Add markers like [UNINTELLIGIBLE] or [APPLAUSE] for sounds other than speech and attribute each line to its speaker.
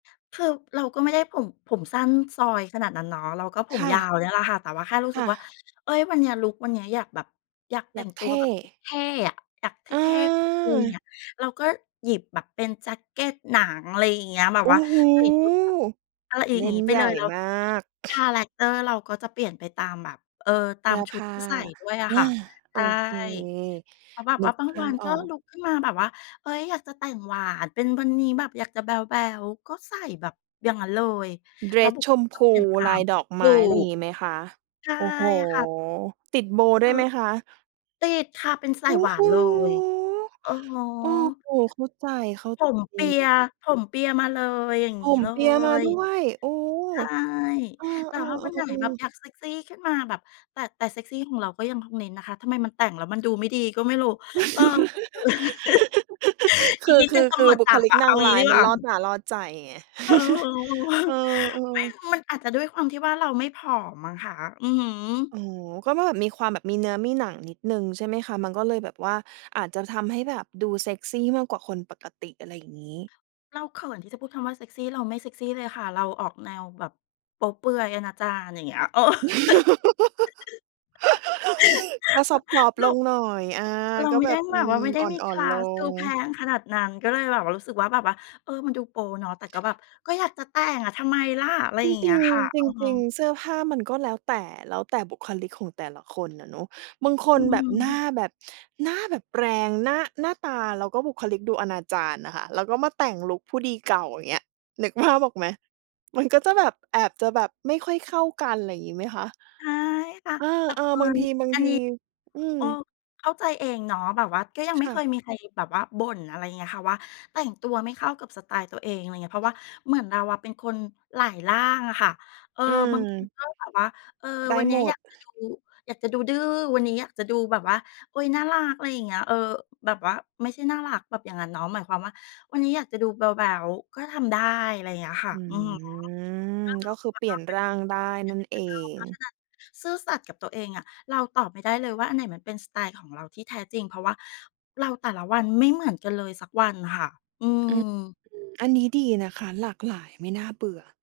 Speaker 1: คือเราก็ไม่ได้ผม ผมสั้น ซอยขนาดนั้นเนาะ เราก็ผ
Speaker 2: ค
Speaker 1: ม
Speaker 2: ่ะ
Speaker 1: ยาวเนี่ยแหละค่ะ แต่ว่าแค่รู้
Speaker 2: ค
Speaker 1: สึ
Speaker 2: ่
Speaker 1: กว่า
Speaker 2: ะ
Speaker 1: เฮ่ย วันนี้ ลุกวันเนี้ยอยากแบบ อยากแต
Speaker 2: อ
Speaker 1: ่
Speaker 2: ยา
Speaker 1: ง
Speaker 2: ก
Speaker 1: ต
Speaker 2: เ
Speaker 1: ั
Speaker 2: ท
Speaker 1: วแ
Speaker 2: ่
Speaker 1: บบเท่ ๆ อะ อยากเ
Speaker 2: เ
Speaker 1: ท่ ๆ กุย
Speaker 2: ออ
Speaker 1: ๆ อะ เราก็หยิบแบบเป็นแจ็กเกตหนัง อะไรอย่างเงี้ย แบบ
Speaker 2: โอ
Speaker 1: ว่
Speaker 2: ้
Speaker 1: า
Speaker 2: โฮ
Speaker 1: ใส่ชุดแบบ อะไรอีก
Speaker 2: เล
Speaker 1: อย่าง
Speaker 2: ่
Speaker 1: น
Speaker 2: น
Speaker 1: ี้ไป
Speaker 2: ให
Speaker 1: เ
Speaker 2: ญ
Speaker 1: ล
Speaker 2: ่
Speaker 1: ย แล้ว
Speaker 2: มาก
Speaker 1: คาแรกเตอร์เราก็จะเปลี่ยนไปตามแบบ เออ ต
Speaker 2: เ
Speaker 1: า
Speaker 2: สื้
Speaker 1: ม
Speaker 2: อ
Speaker 1: ช
Speaker 2: ผ
Speaker 1: ุด
Speaker 2: ้า
Speaker 1: ที่ใส่ด้วยอะ
Speaker 2: อา
Speaker 1: ค่ะ ใ
Speaker 2: โ
Speaker 1: ช
Speaker 2: อ
Speaker 1: ่
Speaker 2: เค
Speaker 1: เพราะแบบ
Speaker 2: นึ
Speaker 1: ว่า
Speaker 2: ก
Speaker 1: บาง
Speaker 2: ภา
Speaker 1: วั
Speaker 2: พ
Speaker 1: น
Speaker 2: อ
Speaker 1: ก็
Speaker 2: อ
Speaker 1: ล
Speaker 2: ก
Speaker 1: ุกขึ้นมาแบบว่า เฮ่ย อยากจะแต่งหวาน เป็น วันนี้แบบอยากจะแบ๊ว ๆ ก็ใส่แบบอย่างนั้นเลย
Speaker 2: เดร
Speaker 1: แล้ว
Speaker 2: ส
Speaker 1: บุ
Speaker 2: ช
Speaker 1: คลิ
Speaker 2: ม
Speaker 1: ก
Speaker 2: พู
Speaker 1: เปลี่ยนตา
Speaker 2: ลา
Speaker 1: ม
Speaker 2: ยดอก
Speaker 1: ถ
Speaker 2: ไม
Speaker 1: ู
Speaker 2: ้อะไร
Speaker 1: ก
Speaker 2: งี้ไหมคะ?
Speaker 1: ใช่
Speaker 2: โอ้โฮ
Speaker 1: ค่ะ
Speaker 2: ติดโบว์
Speaker 1: แ
Speaker 2: ด
Speaker 1: ล
Speaker 2: ้
Speaker 1: ้
Speaker 2: วย
Speaker 1: ว
Speaker 2: ไหมคะ?
Speaker 1: ติดค่ะ เป็นส
Speaker 2: โ
Speaker 1: า
Speaker 2: อ้
Speaker 1: ยหวา
Speaker 2: โฮ
Speaker 1: นเลย อะฮะ
Speaker 2: โอ้โฮ เข้าใจ เข้า
Speaker 1: ผม
Speaker 2: ใจ
Speaker 1: เปี
Speaker 2: เล
Speaker 1: ย
Speaker 2: ย
Speaker 1: ผมเปียมาเลย อย่างง
Speaker 2: ผ
Speaker 1: ี้
Speaker 2: ม
Speaker 1: เล
Speaker 2: เปียมา
Speaker 1: ย
Speaker 2: ด้วย โอ้
Speaker 1: ใช่
Speaker 2: เออ
Speaker 1: แต่ถ้าวันไหนแบ
Speaker 2: ๆ
Speaker 1: บ
Speaker 2: ๆ ๆ
Speaker 1: อยากเซกซีขึ้นมา แบบ แต่ แต่เซกซีของเราก็ยังคงเน้นนะคะ ทำไมมันแต่งแล้วมันดูไม่ดีก็ไม่รู้ เออ ก็คือ [CHUCKLES]
Speaker 2: [LAUGHS] ค
Speaker 1: อีก
Speaker 2: ือ
Speaker 1: นิด
Speaker 2: ค
Speaker 1: หนึ
Speaker 2: ื
Speaker 1: ่ง
Speaker 2: อ
Speaker 1: ต
Speaker 2: ค
Speaker 1: ำ
Speaker 2: ื
Speaker 1: ร
Speaker 2: อ
Speaker 1: วจ
Speaker 2: บุ
Speaker 1: จั
Speaker 2: ค
Speaker 1: บ
Speaker 2: ลิ
Speaker 1: อ
Speaker 2: ก
Speaker 1: ะ
Speaker 2: น
Speaker 1: เอ
Speaker 2: า
Speaker 1: า
Speaker 2: ง
Speaker 1: ง
Speaker 2: ร
Speaker 1: ี้
Speaker 2: ้า
Speaker 1: ด
Speaker 2: ย
Speaker 1: ี
Speaker 2: ม
Speaker 1: ก
Speaker 2: ั
Speaker 1: ว
Speaker 2: น
Speaker 1: ่า
Speaker 2: ล่อตาล่อใจไง
Speaker 1: เออ ๆ ๆ
Speaker 2: [CHUCKLES] เออ
Speaker 1: [CHUCKLES] ไม่
Speaker 2: ๆ
Speaker 1: มันอาจจะด้วยความที่ว่าเราไม่ผอมมั้งค่ะ อื้อฮือ
Speaker 2: อ๋อ ก็แบบมีความแบบมีเนื้อมี หนังนิดหนึ่งใช่ไหมคะ มันก็เลยแบบว่าอาจจะทำให้แบบดูเซกซีมากกว่าคนปกติ อะไรอย่างงี้
Speaker 1: เราเขินที่จะพูดคำว่าเซกซี เราไม่เซกซีเลยค่ะ เราออกแนวแบบโป๊เปลือยอนาจาร อย่างเงี้ย
Speaker 2: [LAUGHS] ก็ซอฟต
Speaker 1: [LAUGHS]
Speaker 2: ์
Speaker 1: เร
Speaker 2: ๆ ล
Speaker 1: า
Speaker 2: งหน่อย อา
Speaker 1: เรา
Speaker 2: ก็
Speaker 1: ไม่
Speaker 2: แบ
Speaker 1: ได้
Speaker 2: บ อ
Speaker 1: แ
Speaker 2: ื
Speaker 1: บบว่
Speaker 2: ม
Speaker 1: าไม่ได้
Speaker 2: อ
Speaker 1: มี
Speaker 2: ่
Speaker 1: ค
Speaker 2: อ
Speaker 1: ล
Speaker 2: น
Speaker 1: า
Speaker 2: ๆ ล
Speaker 1: ส ดู
Speaker 2: ง
Speaker 1: แพงขนาดนั้น ก็เลยแบบว่า รู้สึกว่าแบบว่า เออ มันดูโป๊เนาะ แต่ก็แบบ "ก็อยากจะแต่งอะ ทำไมล่ะ?" อะไร
Speaker 2: จ
Speaker 1: อย่างเง
Speaker 2: ร
Speaker 1: ี
Speaker 2: ิ
Speaker 1: ้ย
Speaker 2: ง
Speaker 1: ค่ะ
Speaker 2: ๆ จ
Speaker 1: อือฮึ
Speaker 2: ริง ๆ เสื้อผ้ามันก็แล้วแต่ แล้วแต่บุคลิกของแต่ละ คนอะเนาะ บางค
Speaker 1: อื
Speaker 2: นแบบหน้า
Speaker 1: ม
Speaker 2: แบบ หน้าแบบแรง หน้า หน้าตาแล้วก็บุคลิกดูอนาจารอะค่ะ แล้วก็มาแต่งลุคผู้ดีเก่า อย่างเงี้ย นึกภาพออกไหม มันก็จะแบบ แอบจะแบบไม่ค่อยเข้ากัน อะไรอย่างงี้ไหมคะ?
Speaker 1: ใช่ค่ะ
Speaker 2: เอ
Speaker 1: แต่เผ
Speaker 2: อ
Speaker 1: อิ
Speaker 2: ๆ บาง
Speaker 1: ญ
Speaker 2: ที บาง
Speaker 1: อัน
Speaker 2: ที
Speaker 1: นี้
Speaker 2: อื
Speaker 1: เ
Speaker 2: อ
Speaker 1: ออ เข้าใจเองเนาะ แบบว่าก็ยังไ
Speaker 2: ค
Speaker 1: ม่
Speaker 2: ่
Speaker 1: เค
Speaker 2: ะ
Speaker 1: ยมีใครแบบว่าบ่น อะไรอย่างเงี้ยค่ะ ว่า "แต่งตัวไม่เข้ากับสไตล์ตัวเอง" อะไรอย่างเงี้ย เพราะว่าเหมือนเราอะเป็นคนหลายร่างอะค่ะ เออ
Speaker 2: อื
Speaker 1: บางที
Speaker 2: ม
Speaker 1: ก็แบบว่า เออ
Speaker 2: ได้
Speaker 1: วันเนี้
Speaker 2: หม
Speaker 1: ยอย
Speaker 2: ด
Speaker 1: ากจะดู อยากจะดูดื้อ วันนี้อยากจะดูแบบว่า โอ้ย น่ารัก อะไรอย่างเงี้ย เออ แบบว่าไม่ใช่น่ารักแบบอย่างงั้นเนาะ หมายความว่าวันนี้อยากจะดูแบ๊ว ๆ ก็ทำได้ อะไรอย่างเงี้ยค่ะ
Speaker 2: อื
Speaker 1: อือฮึ [UNINTELLIGIBLE] เป็นเ
Speaker 2: อ ก็คือเปลี่ยนร่างได้นั่นเอ
Speaker 1: รา
Speaker 2: ง
Speaker 1: เพราะฉะนั้นซื่อสัตย์กับตัวเองอะ เราตอบไม่ได้เลยว่าอันไหนมันเป็นสไตล์ของเราที่แท้จริง เพราะว่าเราแต่ละวันไม่เหมือนกันเลยสักวันค่ะ อื
Speaker 2: อือ
Speaker 1: อ
Speaker 2: อันนี้ดีนะคะ หลากหลาย ไม่น่าเบื่อ